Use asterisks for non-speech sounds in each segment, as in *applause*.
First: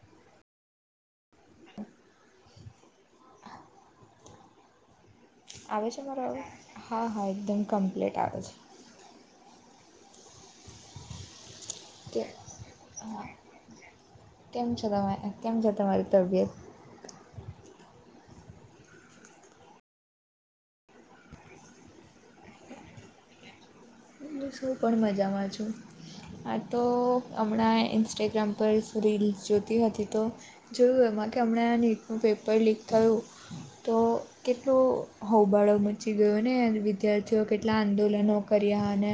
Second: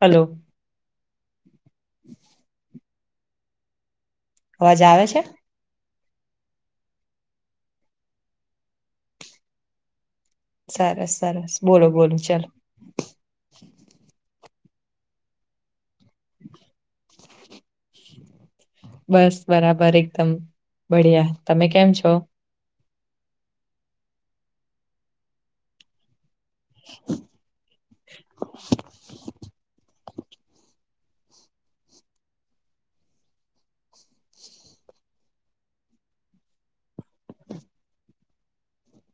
Hello. *inaudible* અવાજ આવે છે? આવે છે મારો અવાજ હા હા એકદમ કમ્પ્લીટ આવે છે. સરસ સરસ બોલો બોલો ચાલો. હા કેમ છો તમે કેમ છે તમારી તબિયત. બસ બરાબર એકદમ બઢિયા તમે કેમ છો? બસ હું પણ મજા માં છું. આ તો હમણાં ઇન્સ્ટાગ્રામ પર રીલ્સ જોત તી હતી તો જોયું એમાં કે હમણાં આ નીટનું પેપર લીક થયું તો કેટલો હોબાળો મચી ગયો ને વિદ્યાર્થીઓ કેટલા આંદોલનો કર્યા અને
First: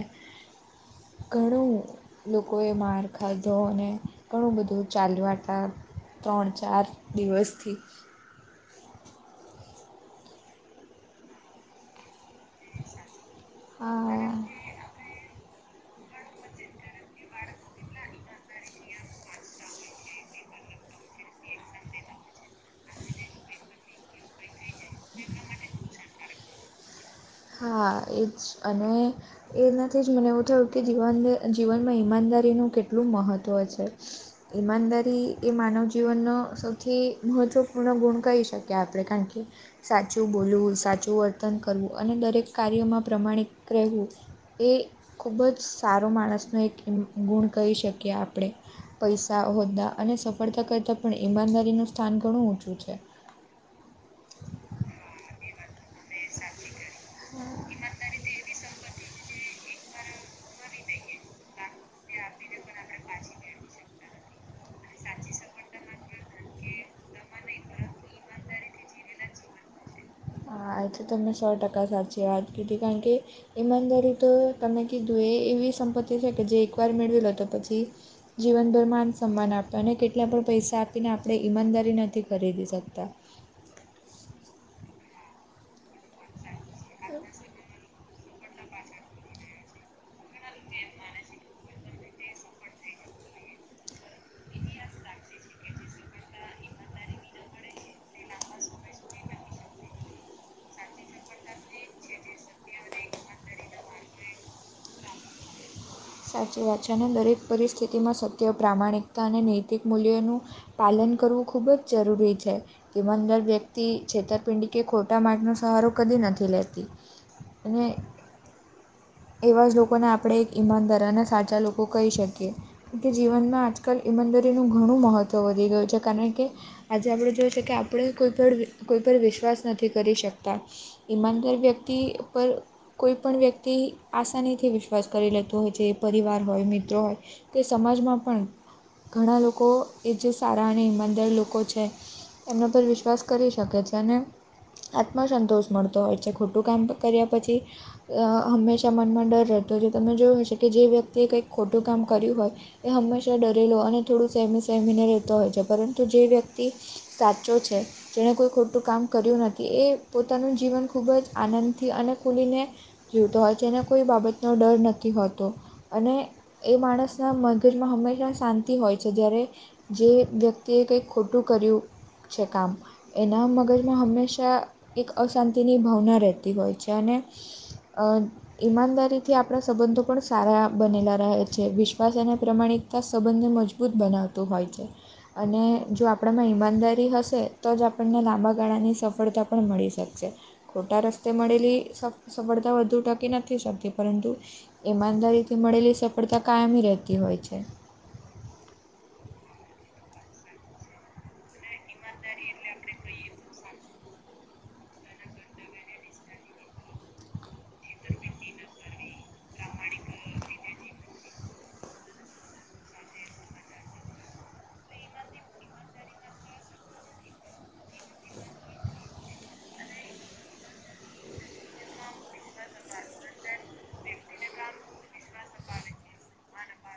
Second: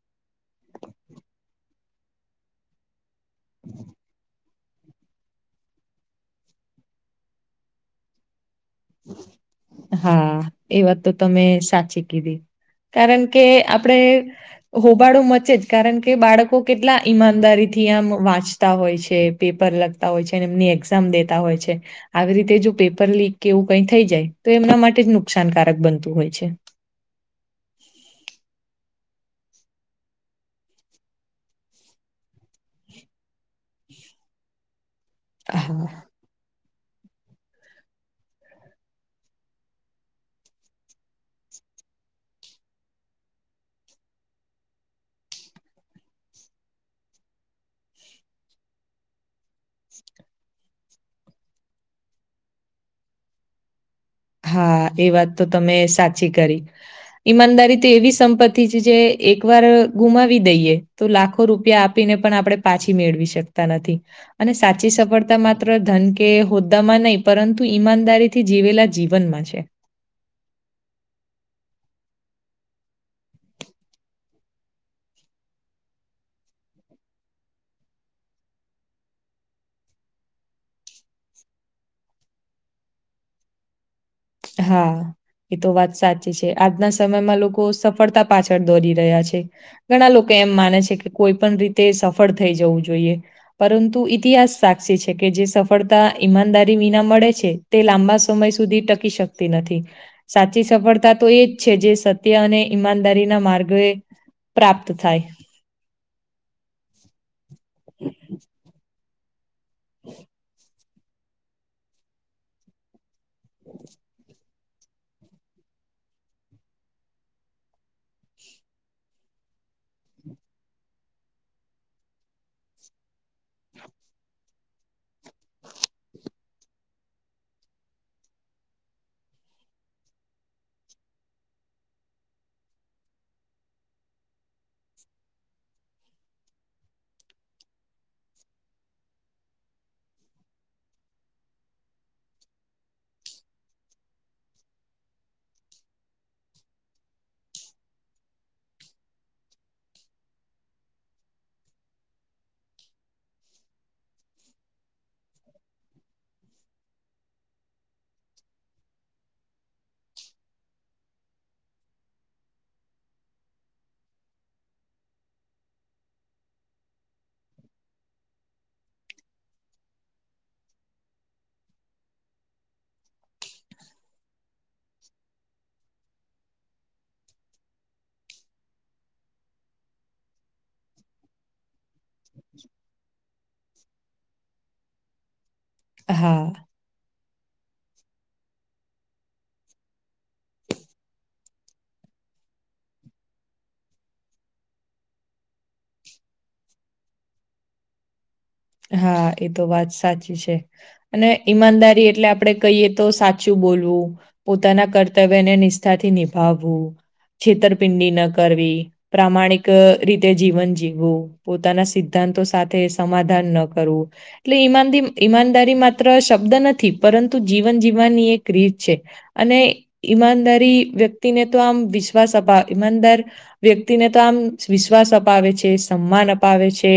ઘણું લોકોએ માર ખાધો અને ઘણું બધું ચાલવાટા ત્રણ ચાર દિવસથી હા એ વાત તો તમે સાચી કીધી કારણ કે આપડે આ હોબાળો મચે જ કારણ કે બાળકો કેટલા ઈમાનદારીથી આમ વાંચતા હોય છે પેપર લખ તા હોય છે એમની એક્ઝામ દેતા હોય છે આવી રીતે જો પેપર લીક કે એવું કઈ થઈ જાય તો એમના માટે જ નુકસાનકારક બનતું હોય છે. હા એજ અને એનાથી જ મને એવું થયું કે જીવનને જીવનમાં ઈમાનદારીનું કેટલું મહ ત્વ છે ઈમાનદારી એ માનવ હા જીવનનો સૌ થી મહત્ત્વપૂર્ણ ગુણ કહી શકે આપણે કારણ કે સાચું બોલવું સાચું વર્તન કરવું અને દરેક કાર્યોમાં પ્રમાણિત રહેવું એ ખૂબ જ સારો માણસનો એક ઈમ ગુણ કહી શકીએ આપણે. પૈસા હોદ્દા અને સફળતા કરતાં પણ ઈમાનદારીનું સ્થાન ઘણું ઊંચું છે. તો તમે સાચી કરી ઈમાનદારી તો એવી સંપત્તિ છે જે એકવાર કરી દઈએ તે હા એ વાત તો તમે સાચી કરી ઈમાનદારી તો એવી સંપતિ છે જે એક વાર ગુમાવી દઈએ તો લાખો રૂપિયા આપીને પણ આપણે પાછી મેળવી શકતા નથી. અને સા સાચી સફળતા માત્ર ધન કે હોદ્દામાં નહી પરંતુ ઈમાનદારી થી જીવેલા જીવનમાં છે. હા એ તો તમે સો ટકા સાચી વાત કીધી કારણ કે ઈમાનદારી તો તમે કીધું એ એવી સંપત્તિ છે કે જે એકવાર મેળવી લો તો પછી જીવનભર માન સન્માન આપતા અને કેટલા પણ પૈસા આપીને આપણે ઈમાનદારી નથી ખરીદી શકતા. હા એ તો વાત સાચી છે આજના સમયમાં લોકો સફળતા પાછળ દોરી રહ્યા છે. ઘણા લોકો એમ માને છે કે કોઈ પણ રીતે સફળ થઈ જવું જોઈએ. પરંતુ ઇતિહાસ સાક્ષી છે કે જે સફળતા ઈમાનદારી વિના મળે છે તે લાંબા સમય સુધી ટકી શકતી નથી. સાચી સફળતા તો એજ છે જે સત્ય અને ઈમાનદારી ના માર્ગો એ પ્રાપ્ત થાય. સાચી વાત છે અને દરેક પરિસ્થિતિમાં સત્ય પ્રામાણિકતા અને નૈતિક મૂલ્યોનું પાલન કરવું ખૂબ જ જરૂરી છે ઇમાનદાર વ્યક્તિ છેતરપિંડી કે ખોટા માર્ગે નો સહારો કદી નથી લેતી અને એવા જ લોકોને આપણે એક ઈમાનદાર અને સાચા લોકો કહી શકીએ. કે જીવનમાં આજકાલ ઈમાનદરીનું ઘણું મહત્ત્વ વધી ગયું છે કારણ કે આજે આપણે જોઈ શકે આપણે કોઈ પણ કોઈ પર વિશ્વાસ નથી કરી શકતા. ઈમાનદાર વ્યક્તિ પર કોઈ પણ વ્યક્તિ આસાનીથી વિશ્વાસ કરી લેતો હોય. જે પરિવાર હોય મિત્રો હોય તે સમાજમાં પણ ઘણા લોકો એ જે સારા અને ઇમાનદાર લોકો છે એમના પર વિશ્વાસ કરી શકે છે અને આત્મસંતોષ મળતો હોય છે ખોટું કામ કર્યા પછી હંમેશાં મનમાં ડર રહેતો હોય તમે જોયું હશે કે જે વ્યક્તિએ કંઈક ખોટું કામ કર્યું હોય એ હંમેશા ડરેલો અને થોડું સેમી સેમીને રહેતો હોય છે પરંતુ જે વ્યક્તિ સાચો છે જેણે કોઈ ખોટું કામ કર્યું નથી એ પોતાનું જીવન ખૂબ જ આનંદથી અને ખુલીને જીવતો હોય છે એને કોઈ બાબતનો ડર નથી હોત તો અને એ માણસનાં મગજમાં હંમેશા શાંતિ હોય છે જ્યારે જે વ્યક્તિએ કંઈક ખોટું કર્યું છે કામ એના મગજમાં હંમેશા એક અશાંતિની ભાવના રહેતી હોય છે, અને અ ઈમાનદારીથી આપણા સંબંધો પણ સારા બનેલા રહે છે, વિશ્વાસ એના પ્રમાણિકતા સંબંધને મજબૂત બનાવતો હોય છે. અને જો હા. આપણામાં ઈમાનદારી હશે તો જ આપણને લાંબા ગાળાની સફળતા પણ મળી શકશે ખોટા રસ્તે મળેલી સ સફળતા વધુ ટકી નથી શકતી પરંતુ ઈમાનદારીથી મળેલી સફળતા કાયમી રહેતી હોય છે. હા એ તો વાત સાચી છે, અને ઈમાનદા એટલે આપડે કહીએ તો સાચું બોલવું પોતાના કર્તવ્યને નિષ્ઠાથી નિભાવવું છેતરપિંડી ન કરવી પ્રામાણિક રીતે જીવન જીવવુ પોતાના સિદ્ધાંતો સાથે સમાધાન ન કરવું. એટલે ઈમાદી ઈમાનદારી માત્ર શબ્દ નથી પરંતુ જીવન જીવવાની એક રીત છે. અને ઈમાનદારી વ્યક્તિને તો આમ વિશ્વાસ અપા ઈમાનદાર વ્યક્તિને તો આમ વિશ્વાસ અપાવે છે, સમાન અપાવે છે.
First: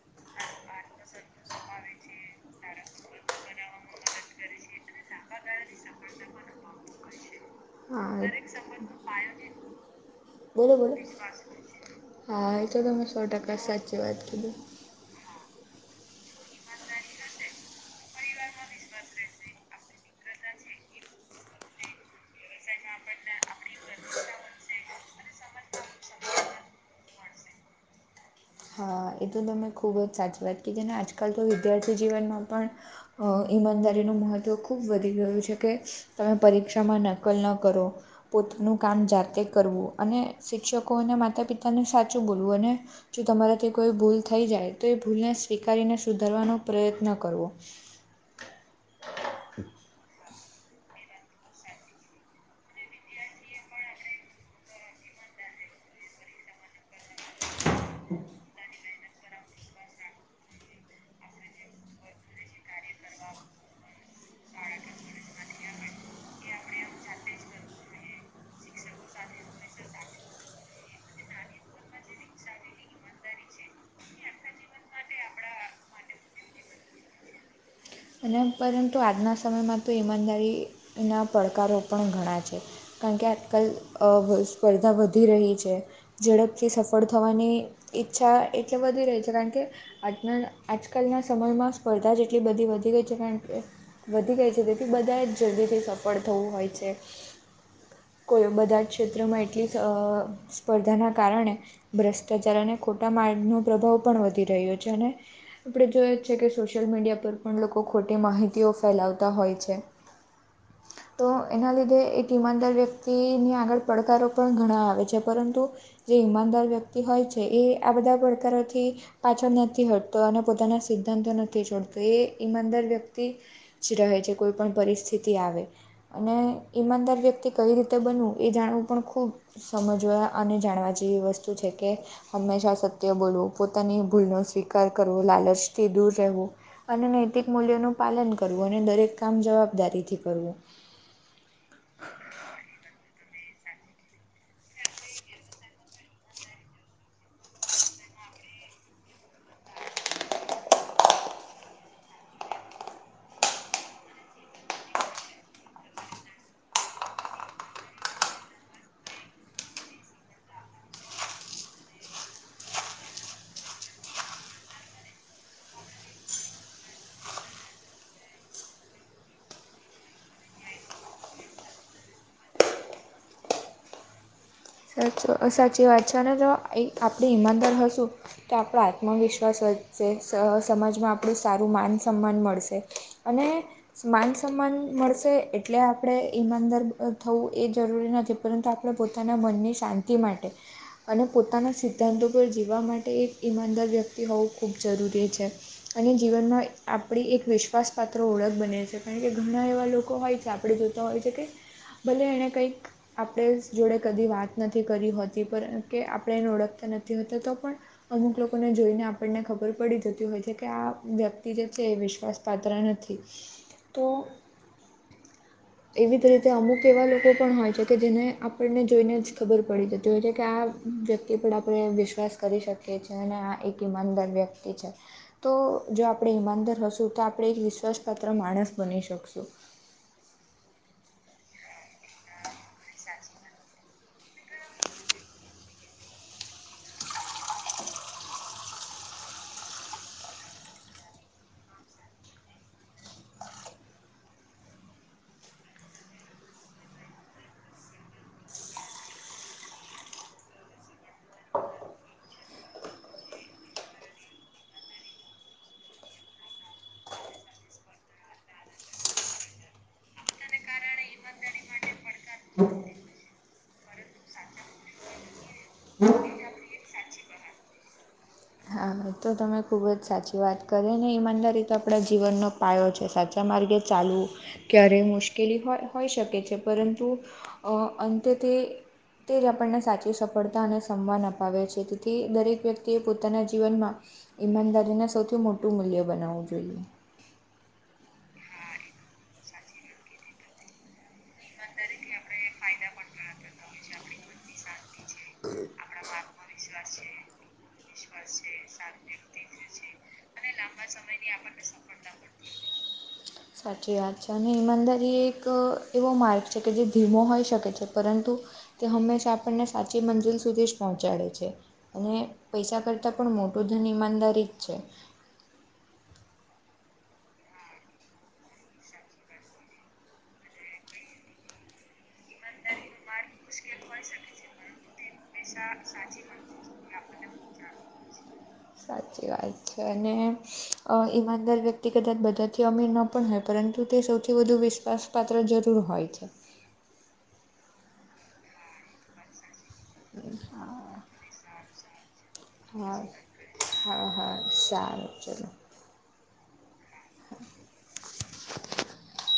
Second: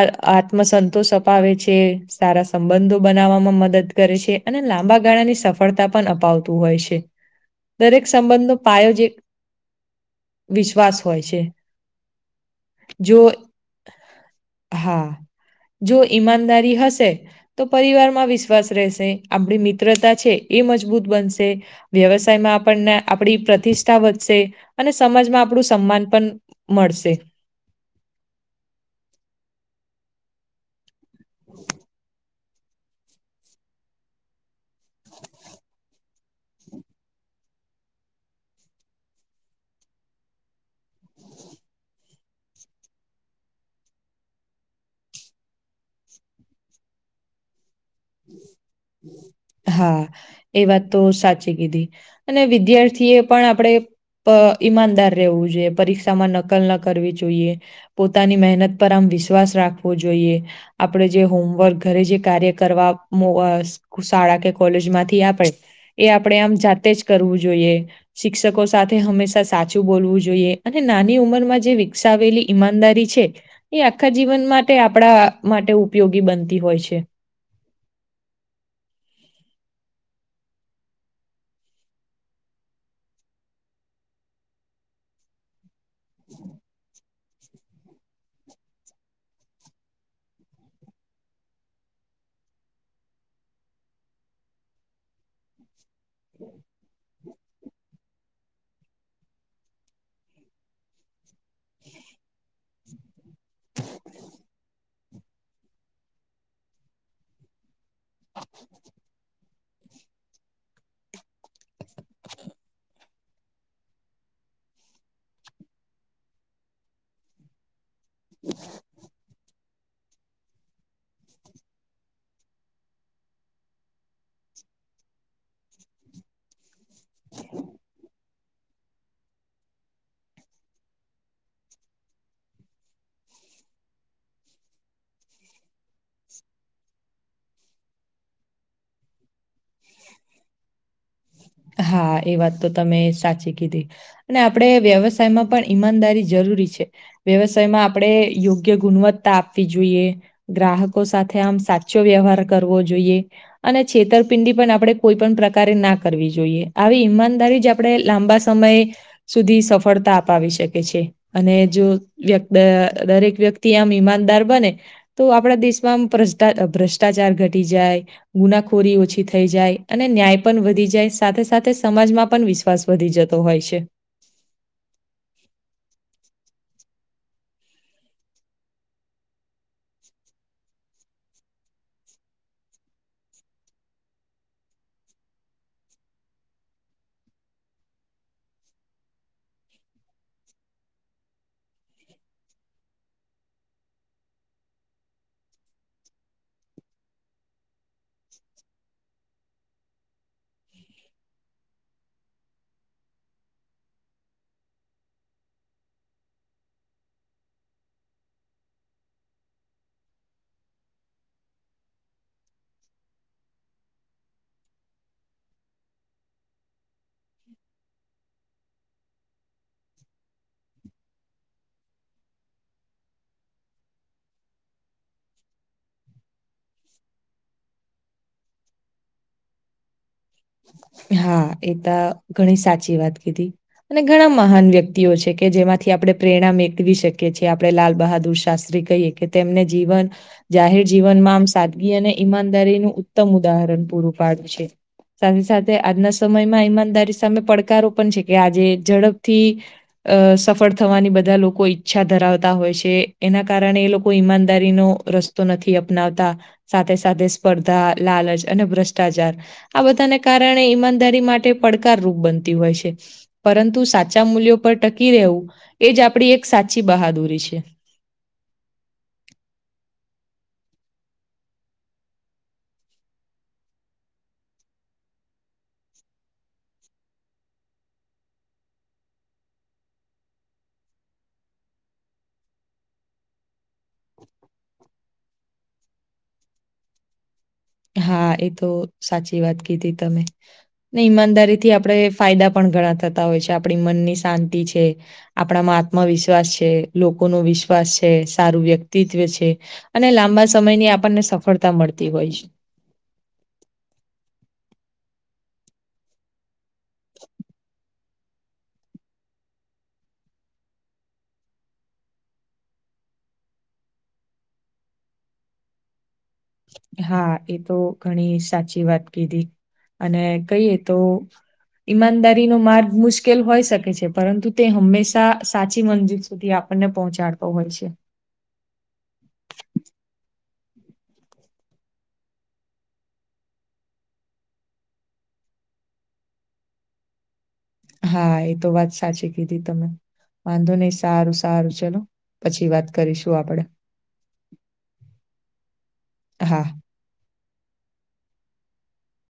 આ આત્મ સંતોષ અપાવે છે, સારા સંબંધો બનાવવામાં મદદ કરે છે, અને લા બા ગાળાની સફળતા પણ અપાવતું હોય છે. દરેક હા સંબંધનો પાયો જ એક *unintelligible* બોલો બોલો વિશ્વાસ હોય છે. હા એ તો તમે સો જો ટકા સાચી વાત કીધી. હા. જો ઈમાનદારી હશે. તો પરિવારમાં વિશ્વાસ રહેશે આપણી મિત્રતા છે, એ મજબૂત બનશે વ્યવસાયમાં. આપણને આપણી પ્રતિષ્ઠા વધશે અને સમાજમાં આપણું સન્માન પણ મળશે. હા એ તો તમે ખૂબ જ સાચી વાત કીધી ને આજકાલ તો વિદ્યાર્થી જીવનમાં પણ અ ઈમાનદારીનું મહત્ત્વ ખૂબ વધી ગયું છે, કે તમે પરીક્ષામાં નકલ ન કરો. પોતાનું કામ જાતે કરવું અને શિક્ષકોને માતા પિતાને સાચું બોલવું અને જો તમારાથી કોઈ ભૂલ થઈ જાય તો એ ભૂલને સ્વીકારીને સુધારવાનો પ્રયત્ન કરવો હા એ વાત તો સાચી કીધી અને વિદ્યાર્થી એ પણ આપડે પ ઈમાનદાર રહેવું જોઈએ પરીક્ષામાં નકલ ન કરવી જોઈએ પોતાની મહેનત પર આમ વિશ્વાસ રાખવો જોઈએ. આપડે જે હોમવર્ક ઘરે જે કાર્ય કરવા મો અ શાળા કે કોલેજમાંથી આપે એ આપણેે આમ જાતે જ કરવું જોઈએ શિક્ષકો સા હંમેશા સાચું બોલવું જોઈએ અને નાની ઉંમરમાં જે વિકસાવેલી ઈમાનદારી છે. એ આખા જીવન માટે આપણા માટે ઉપયોગી બનતી હોય છે. અને પરંતુ આજના સમયમાં તો ઈમાનદારીના પડકારો પણ ઘણા છે. કારણ કે આજકાલ અ સ્પર્ધા વધી રહી છે, ઝડપથી સફળ થવાની ઈચ્છા એટલે વધી રહી છે, કારણ કે આજના આજકાલના સમયમાં સ્પર્ધા જેટલી બધી વ ધી ગઈ છે, કારણ કે વધી ગઈ છે, તેથી બધા જ જલ્દીથી સફળ થવું હોય છે. કોઈ બધા જ ક્ષેત્રમાં એટલી અ સ્પર્ધાના કારણે ભ્રષ્ટાચારને ખોટા મા નો પ્રભાવ પણ વધી રહ્યો છે, અને આપણે જોઈએ છે, કે સોશિયલ મીડિયા પર પણ લોકો ખોટી માહિતીઓ ફેલાવતા હોય છે. તો એના લીધે એક ઇમાનદાર વ્યક્તિની આગળ પડકારો પણ ઘણા આવે છે, પરંતુ જે ઈમાનદાર વ્યક્તિ હોય છે એ આ બધા પડકારોથી પાછળ નથી હો તો એને પોતાના સિદ્ધાંતો નથી છોડતો એ ઈમાનદાર વ્યક્તિ જ રહે છે કોઈ પણ પરિસ્થિતિ આવે અને ઈમાનદાર વ્યક્તિ કઈ રીતે એ જાણવું પણ ખૂબ સમજવા અને જાણવા જેવી વસ્તુ છે કે હંમેશા સત્ય બોલવું પોતાની ભૂલનો સ્વીકાર કરવો લાલચથી દૂર રહેવું, અને નૈતિક મૂલ્યોનું પાલન કરવું અને દરેક કામ જવાબદારીથી કરવું હા એ વાત તો તમે સાચી કીધી અને આપણે વ્યવસાયમાં પણ ઈમાનદારી જરૂરી છે વ્યવસાયમાં આપણે યોગ્ય ગુણવત્તા આપવી જોઈએ. ગ્રાહકો સાથે આમ સાચો વ્યવહાર કરવો જોઈએ. અને છેતરપિંડી પણ આપણે કોઈ પણ પ્રકારે ના કરવી જોઈએ આવી ઈમાનદારી જ આપણે લાંબા સમય સુધી સફળતા અપાવી શકે છે. અને જો દરેક વ્યક્તિ આમ ઈમાનદાર બને તો આપણા દેશમાં ભ્રષ્ટ ભ્રષ્ટાચાર ઘટી જાય ગુનાખોરી ઓછી થઈ જાય અને ન્યાય પણ વધી જાય સાથે સાથે સમાજમાં પણ વિશ્વાસ વધી જતો હોય છે. સાચો સાચી વાત છે અને જો એ આપણે ઈમાનદાર હશું તો આપણો આત્મવિશ્વાસ વધશે સમાજમાં આપણું સારું માન સમાન મળશે. અને માન સન્માન મળશે એટલે આપણે ઈમાનદાર થવું એ જરૂરી નથી પરંતુ આપણે પોતાના મનની શાંતિ માટે અને પોતાના સિદ્ધાંતો પર જીવવા માટે એક ઈમાનદાર વ્યક્તિ હોવું ખૂબ જરૂરી છે. અને જીવનમાં આપણી એક વિશ્વાસ પાત્ર ઓળખ બને છે કારણ કે ઘણા એવા લોકો હોય કે આપણે જો હોય છે કે ભલે એને કંઈક આપણે જોડે કદી વાત નથી કરી હોતી પર કે આપણે એને ઓળખતા નથી હોતા તો પણ અમુક લોકોને જોઈને આપણને ખબર પડી જતી હોય છે કે આ વ્યક્તિ જે છે એ વિશ્વાસ પાત્ર નથી તો એવી જ રીતે અમુક એવા લોકો પણ હોય છે કે જેને આપ આપણને જોઈને જ ખબર પડી જતી હોય છે કે આ વ્યક્તિ પર આપણે વિશ્વાસ કરી શક કે છે ને આ એક ઈમાનદાર વ્યક્તિ છે. તો જો આપણે ઈમાનદાર હશું તો આપણે વિશ્વાસપાત્ર માણસ બની શકશું. હા એ તો ઘણી સાચી વાત કીધી. અને ઘણા મહાન વ્યક્તિઓ છે કે જેમાંથી આપણે પ્રેરણા મેકવી શકીએ છીએ આપણે લાલ બહાદુર શાસ્ત્રી કહીએ કે તેમને જીવન જાહેર જીવનમાં આમ સાદગી અને ઈમાનદારીનું ઉત્તમ ઉદાહરણ પૂરું પાડ્યું છે. સાથે સાથે આજના સમયમાં ઈમાનદારી સામે પડકારો પણ છે કે આજે ઝડપથી અ સફળ થવાની બધા લોકો ઈચ્છા ધરાવતા હોય છે એના કારણે એ લોકો ઈમાનદારીનો રસ્તો નથી અપનાવતા સાથે સાથે સ્પર્ધા લાલચ અને ભ્રષ્ટાચાર આ બધાને કારણે ઈમાનદારી માટે પડકારરૂપ બનતી હોય છે. પરંતુ સાચા મૂલ્યો પર ટકી રહેવું એ જ આપણી એક સાચી બહાદુરી છે. હા તો તમે ખૂબ જ સાચી વાત કરે ને ઈમાનદારી તો આપણા જીવનનો પાયો છે સાચા માર્ગે ચાલવું. ક્યારે મુશ્કેલી હોય હોઈ શકે છે પરંતુ અ અંતે તે તે જ આપણને સાચી સફળતા અને સમ્માન અપાવે છે તેથી દરેક વ્યક્તિએ પોતાના જીવનમાં ઈમાનદારીને સૌથી મોટું મૂલ્ય બનાવવું જોઈએ. હા એ તો સાચી વાત કીધી તમે ને ઈમાનદાર થી આપણે ફાયદા પણ ઘણા થતા હોય છે, આપણી મનની શાંતિ છે. આપણામાં આત્મવિશ્વાસ છે, લોકો નો વિશ્વાસ છે, સારું વ્યક્તિત્વ છે. અને લાંબા સમયની આપણને સફળતા મળતી હોય છે. *inaudible* સાચી વાત છે અને ઈમાદર એ એક એવો માર્ગ છે કે જે ધીમો હોઈ શકે છે પરંતુ તે હંમેશા આપણને સાચી મંજૂલ સુધી પહોંચાડે છે અને પૈસા કરતાં પણ મોટું ધન ઈમાનદારી જ છે. હા એ તો ઘણી સાચી વાત કીધી અને કહીએ તો ઈમાનદારીનો માર્ગ મુશ્કે મુશ્કેલ હોય શકે છે પરંતુ તે હંમેશા સાચી મંજીલ સુધી આપણને પહોંચાડતો હોય છે. સાચી વાત છે અને અ ઈમાનદાર વ્યક્તિ કદાચ બધાથી અમીર ન પણ હોય પરંતુ તે સૌથી વધુ વિશ્વાસપાત્ર જરૂર હોય છે. હા એ તો વાત સાચી કીધી તમે, હા વાંધો નહી સારું સારું ચલો. પછી વાત હા, કરીશું આપડે હા, હા, સારું ચલો. હા. *inaudible*